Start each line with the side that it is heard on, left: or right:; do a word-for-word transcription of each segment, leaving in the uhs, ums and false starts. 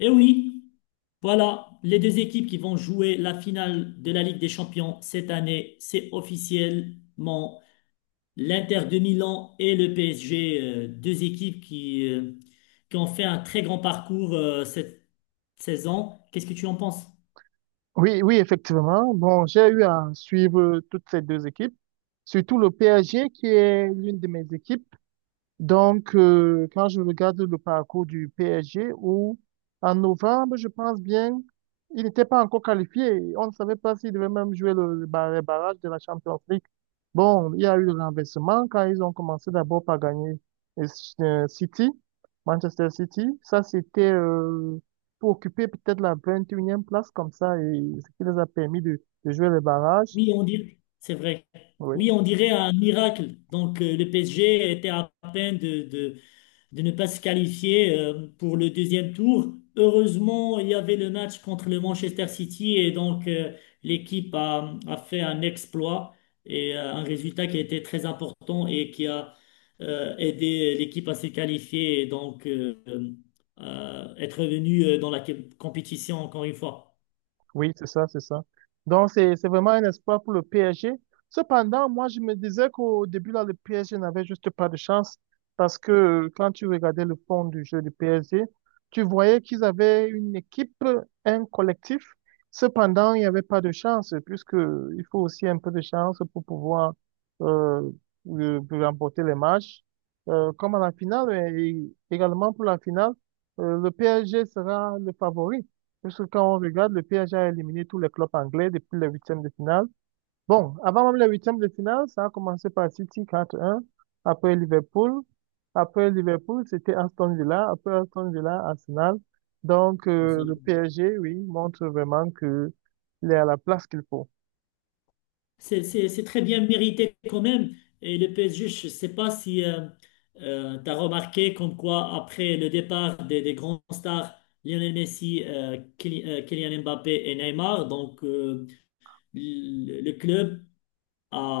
left: Et oui, voilà, les deux équipes qui vont jouer la finale de la Ligue des Champions cette année, c'est officiellement l'Inter de Milan et le P S G, euh, deux équipes qui, euh, qui ont fait un très grand parcours euh, cette saison. Qu'est-ce que tu en penses?
right: Oui, oui, effectivement. Bon, j'ai eu à suivre toutes ces deux équipes, surtout le P S G qui est l'une de mes équipes. Donc, euh, quand je regarde le parcours du P S G, où en novembre, je pense bien, il n'était pas encore qualifié. On ne savait pas s'il devait même jouer le, le bar- les barrages de la Champions League. Bon, il y a eu le renversement quand ils ont commencé d'abord par gagner euh, euh, City, Manchester City. Ça, c'était euh, pour occuper peut-être la vingt et unième place comme ça, et ce qui les a permis de, de jouer le barrage.
left: Oui, on dirait, c'est vrai.
right: Oui.
left: Oui, on dirait un miracle. Donc, euh, le P S G était à peine de, de, de ne pas se qualifier euh, pour le deuxième tour. Heureusement, il y avait le match contre le Manchester City et donc euh, l'équipe a, a fait un exploit et euh, un résultat qui a été très important et qui a euh, aidé l'équipe à se qualifier et donc euh, euh, être revenue euh, dans la compétition encore une fois.
right: Oui, c'est ça, c'est ça. Donc, c'est, c'est vraiment un espoir pour le P S G. Cependant, moi, je me disais qu'au début, là, le P S G n'avait juste pas de chance parce que euh, quand tu regardais le fond du jeu du P S G, tu voyais qu'ils avaient une équipe, un collectif. Cependant, il n'y avait pas de chance puisque euh, il faut aussi un peu de chance pour pouvoir euh, euh, remporter les matchs. Euh, comme à la finale, et également pour la finale, euh, le P S G sera le favori. Puisque quand on regarde, le P S G a éliminé tous les clubs anglais depuis les huitièmes de finale. Bon, avant même les huitièmes de finale, ça a commencé par City quatre un, après Liverpool. Après Liverpool, c'était Aston Villa. Après Aston Villa, Arsenal. Donc, euh, le P S G, oui, montre vraiment qu'il est à la place qu'il faut.
left: C'est c'est- c'est très bien mérité quand même. Et le P S G, je ne sais pas si tu as remarqué comme quoi, après le départ des, des grands stars, Lionel Messi, euh, Kyli- euh, Kylian Mbappé et Neymar, donc euh, le le club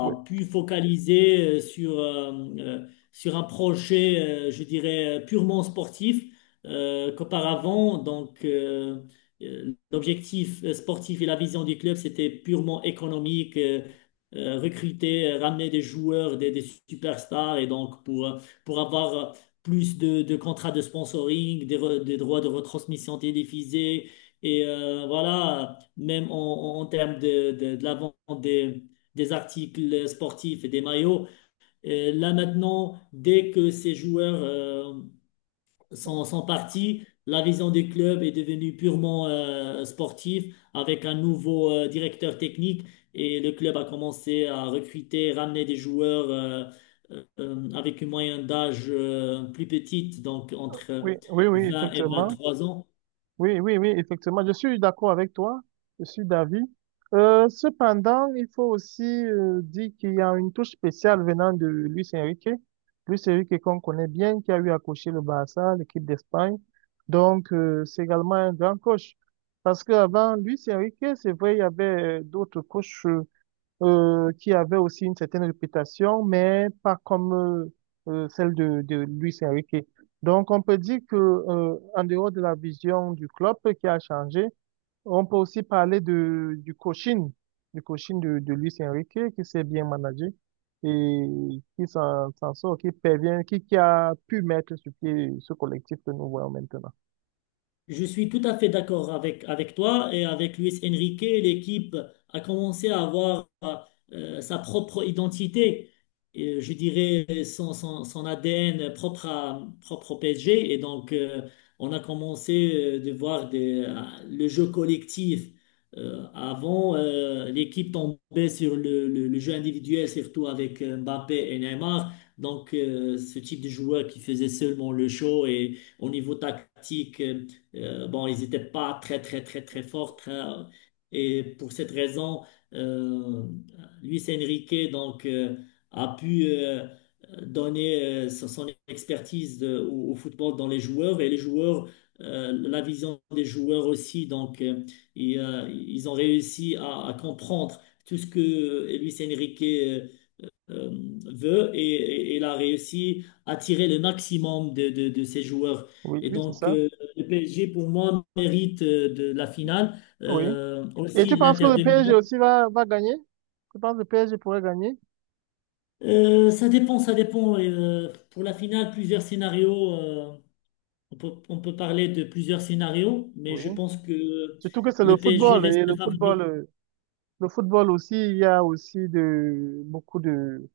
right: Oui,
left: pu focaliser euh, sur, euh, euh, sur un projet, euh, je dirais, euh, purement sportif, euh, qu'auparavant, donc, euh, euh, l'objectif euh, sportif et la vision du club, c'était purement économique, euh, euh, recruter, euh, ramener des joueurs, des, des superstars, et donc pour, euh, pour avoir euh, plus de, de contrats de sponsoring, des, re- des droits de retransmission télévisée, et euh, voilà, même en, en en termes de, de, de la vente des des articles sportifs et des maillots. Euh, là maintenant, dès que ces joueurs euh, sont, sont partis, la vision des clubs est devenue purement euh, sportive avec un nouveau euh, directeur technique et le club a commencé à recruter, ramener des joueurs euh, euh, euh, avec une moyenne d'âge euh, plus petite, donc entre
right: oui, oui, oui,
left: vingt et
right: effectivement.
left: vingt-trois ans.
right: Oui, oui, oui, effectivement, je suis d'accord avec toi, je suis d'avis. Euh, cependant, il faut aussi euh, dire qu'il y a une touche spéciale venant de Luis Enrique. Luis Enrique qu'on connaît bien, qui a eu à coacher le Barça, l'équipe d'Espagne. Donc, euh, c'est également un grand coach. Parce qu'avant Luis Enrique, c'est vrai, il y avait euh, d'autres coachs euh, euh, qui avait aussi une certaine réputation, mais pas comme euh, euh, celle de, de Luis Enrique. Donc, on peut dire que euh, en dehors de la vision du club qui a changé, on peut aussi parler de, du coaching, du coaching de, de Luis Enrique qui s'est bien managé et qui s'en s'en sort, qui parvient, qui, qui a pu mettre sur pied ce collectif que nous voyons maintenant.
left: Je suis tout à fait d'accord avec, avec toi et avec Luis Enrique. L'équipe a commencé à avoir euh, sa propre identité, et je dirais son, son, son A D N propre, à, propre au P S G. Et donc, euh, on a commencé euh, de voir des- euh, le jeu collectif. Euh, avant, euh, l'équipe tombait sur le, le- le jeu individuel, surtout avec euh, Mbappé et Neymar. Donc, euh, ce type de joueur qui faisait seulement le show et au niveau tactique. Euh, euh, bon, ils n'étaient pas très, très, très, très forts. très- Et pour cette raison, euh, Luis Enrique donc, euh, a pu euh, donner euh, son son expertise de- au, au football dans les joueurs et les joueurs, euh, la vision des joueurs aussi. Donc, euh, et, euh, ils ont réussi à, à comprendre tout ce que Luis Enrique euh, euh, veut et, et- et- il a réussi à tirer le maximum de, de, de ses joueurs.
right: Oui,
left: Et
right: oui, c'est
left: donc,
right: ça.
left: euh, le P S G, pour moi, mérite euh, de la finale.
right: Oui.
left: Euh,
right: Et
left: aussi,
right: tu penses que
left: l'Inter
right: le
left: de
right: P S G
left: Milan.
right: aussi va, va gagner? Tu penses que le P S G pourrait gagner?
left: Euh, ça dépend, ça dépend. Euh, pour la finale, plusieurs scénarios. Euh, on peut, on peut parler de plusieurs scénarios, mais
right: Oui.
left: je pense que
right: Surtout que c'est
left: le
right: le
left: P S G
right: football et le
left: reste
right: football,
left: favori.
right: euh, le football aussi, il y a aussi de beaucoup de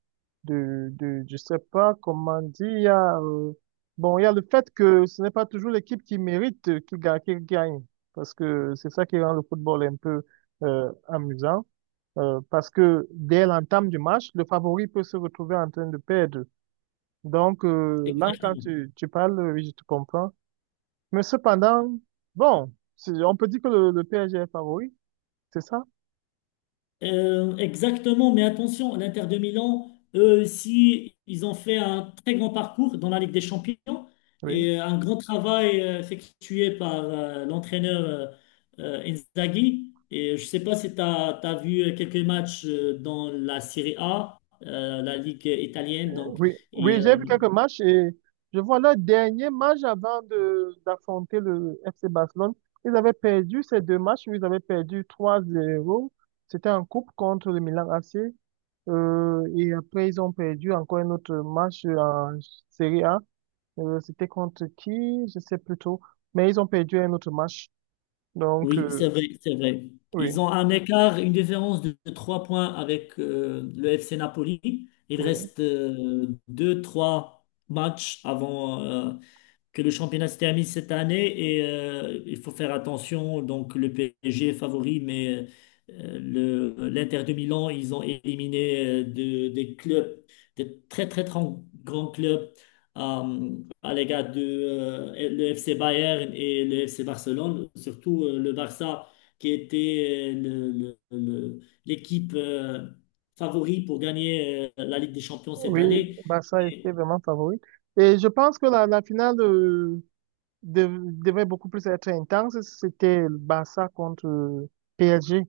right: de de je sais pas comment dire, il y a euh, bon, il y a le fait que ce n'est pas toujours l'équipe qui mérite euh, qui gagne, qui gagne parce que c'est ça qui rend le football un peu euh, amusant euh, parce que dès l'entame du match, le favori peut se retrouver en train de perdre. Donc euh, là, quand
left: Exactement.
right: tu tu parles, oui, je te comprends. Mais cependant, bon, c'est- on peut dire que le, le P S G est favori. C'est ça?
left: Euh, exactement, mais attention, l'Inter de Milan, eux aussi, ils ont fait un très grand parcours dans la Ligue des Champions
right: Oui.
left: et un grand travail euh, effectué par euh, l'entraîneur euh, euh, Inzaghi. Et je ne sais pas si tu as vu quelques matchs euh, dans la Serie A, euh, la Ligue italienne. Donc,
right: Oui, oui, j'ai vu quelques matchs et je vois leur dernier match avant de d'affronter le F C Barcelone. Ils avaient perdu ces deux matchs, ils avaient perdu trois zéro. C'était en coupe contre le Milan A C. Euh, et après, ils ont perdu encore un autre match en Serie A. Euh, c'était contre qui? Je sais plus trop. Mais ils ont perdu un autre match. Donc,
left: oui, c'est
right: euh,
left: vrai, c'est vrai.
right: oui,
left: Ils ont un écart, une différence de de trois points avec euh, le F C Napoli. Il
right: oui,
left: reste euh, deux trois matchs avant, euh, que le championnat se termine cette année et euh, il faut faire attention. Donc, le P S G est favori, mais euh, le, l'Inter de Milan, ils ont éliminé euh, de- des clubs, des très, très, très grands clubs euh, à l'égard de euh, le F C Bayern et le F C Barcelone, surtout euh, le Barça, qui était euh, le- le- le- l'équipe euh, favori pour gagner euh, la Ligue des Champions cette
right: oui,
left: année.
right: Barça était
left: Et
right: vraiment favori. Et je pense que la, la finale, euh, dev- devait beaucoup plus être intense, c'était le Barça contre P S G.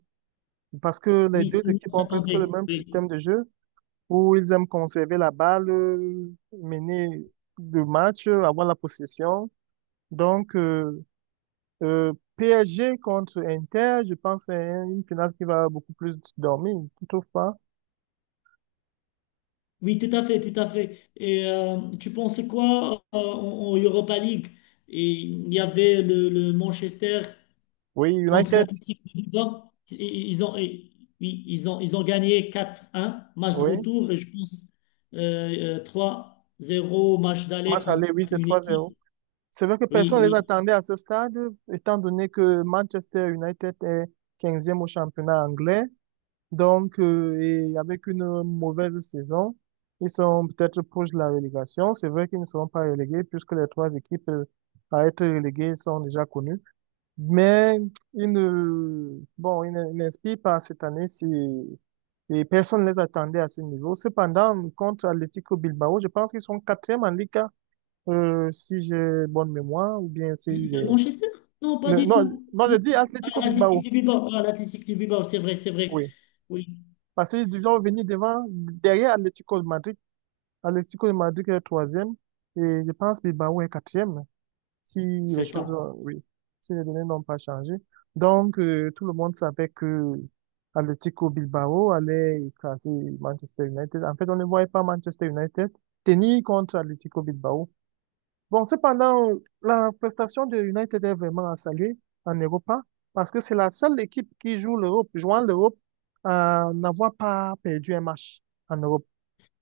right: Parce que les
left: oui,
right: deux
left: tout le monde
right: équipes ont presque le
left: s'attendait.
right: même
left: Oui.
right: système de jeu où ils aiment conserver la balle, euh, mener le match, euh, avoir la possession. Donc, euh, euh, P S G contre Inter, je pense que c'est une finale qui va beaucoup plus dormir, tu trouves pas?
left: Oui, tout à fait, tout à fait. Et euh, tu pensais quoi euh, en, en Europa League? Et il y avait le, le Manchester
right: Oui,
left: contre
right: United,
left: l'Athletic de Bilbao. Et Ils ont, et- oui, ils ont, ils ont gagné quatre un match de
right: oui.
left: retour, et je pense euh, euh, trois zéro, match d'aller
right: Match
left: contre
right: aller, oui, c'est
left: une
right: trois zéro.
left: équipe.
right: C'est vrai que
left: Oui,
right: personne ne les
left: oui.
right: attendait à ce stade, étant donné que Manchester United est quinzième au championnat anglais. Donc, euh, et avec une mauvaise saison, ils sont peut-être proches de la relégation. C'est vrai qu'ils ne seront pas relégués puisque les trois équipes euh, à être reléguées sont déjà connues. Mais ils ne, bon, ils ne- ils n'inspirent pas cette année si, et personne ne les attendait à ce niveau. Cependant, contre Atlético Bilbao, je pense qu'ils sont quatrième en Liga euh, si j'ai bonne mémoire, ou bien si il
left: Le
right: est...
left: Manchester? Non, pas
right: Non,
left: du
right: non,
left: tout.
right: non, je dis
left: Ah,
right: Atlético
left: l'Athletic
right: Bilbao,
left: de Bilbao, ah, l'Athletic de Bilbao, c'est vrai, c'est vrai.
right: oui.
left: Oui,
right: Parce qu'ils ont venir devant, derrière Atlético de Madrid. Atlético de Madrid est troisième, et je pense Bilbao est quatrième, si les
left: c'est
right: choses,
left: ça.
right: ont- oui, si les données n'ont pas changé. Donc, euh, tout le monde savait que Atlético Bilbao allait écraser Manchester United. En fait, on ne voyait pas Manchester United tenir contre Atlético Bilbao. Bon, cependant, la prestation de United est vraiment à saluer en Europa parce que c'est la seule équipe qui joue l'Europe, jouant l'Europe, à n'avoir pas perdu un match en Europe.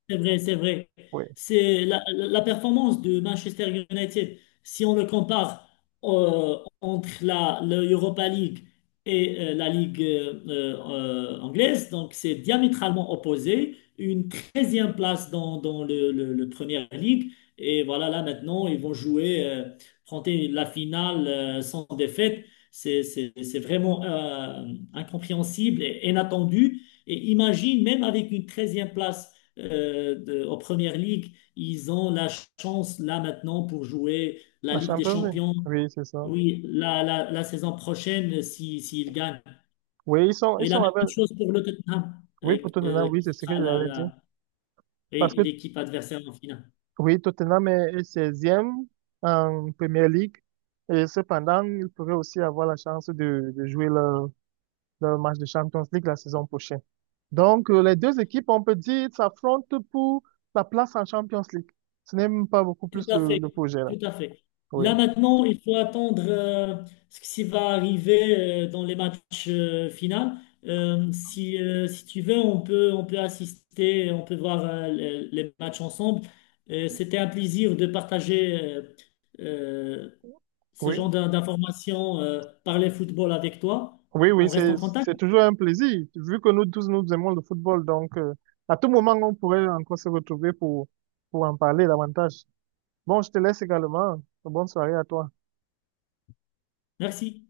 left: C'est vrai, c'est vrai.
right: Oui,
left: C'est la, la- la performance de Manchester United, si on le compare euh, entre la, l'Europa League et euh, la Ligue euh, euh, anglaise, donc c'est diamétralement opposé. Une treizième place dans, dans le, le, le Premier League. Et voilà, là maintenant, ils vont jouer, euh, affronter la finale euh, sans défaite. C'est c'est- c'est vraiment euh, incompréhensible et inattendu. Et imagine, même avec une treizième place euh, de- aux Premières Ligues, ils ont la chance là maintenant pour jouer la
right: à
left: Ligue des
right: Champions League.
left: Champions.
right: Oui, c'est ça.
left: Oui, la, la, la saison prochaine, si, s'ils gagnent.
right: Oui, ils sont, ils
left: Et la
right: sont avec,
left: même chose pour le Tottenham,
right: oui,
left: euh,
right: pour Tottenham,
left: euh,
right: oui,
left: qui
right: c'est ce
left: sera
right: que
left: la,
right: j'avais dit.
left: la-
right: Parce
left: et
right: que,
left: l'équipe adversaire en finale.
right: oui, Tottenham est est seize en Première Ligue et cependant, ils pourraient aussi avoir la chance de, de jouer la dans le match de Champions League la saison prochaine. Donc, euh, les deux équipes, on peut dire, s'affrontent pour la place en Champions League. Ce n'est même pas beaucoup plus
left: Tout à
right: le,
left: fait,
right: le projet, là.
left: tout à fait.
right: Oui,
left: Là maintenant, il faut attendre euh, ce qui va arriver euh, dans les matchs euh, finaux. Euh, si, euh, si tu veux, on peut, on peut assister, on peut voir euh, les, les matchs ensemble. Euh, c'était un plaisir de partager euh, euh, ce
right: oui,
left: genre d'in- d'informations euh, par les football avec toi.
right: oui,
left: On
right: oui,
left: reste
right: c'est,
left: en contact.
right: c'est toujours un plaisir, vu que nous tous, nous aimons le football. Donc, euh, à tout moment, on pourrait encore se retrouver pour, pour en parler davantage. Bon, je te laisse également. Bonne soirée à toi.
left: Merci.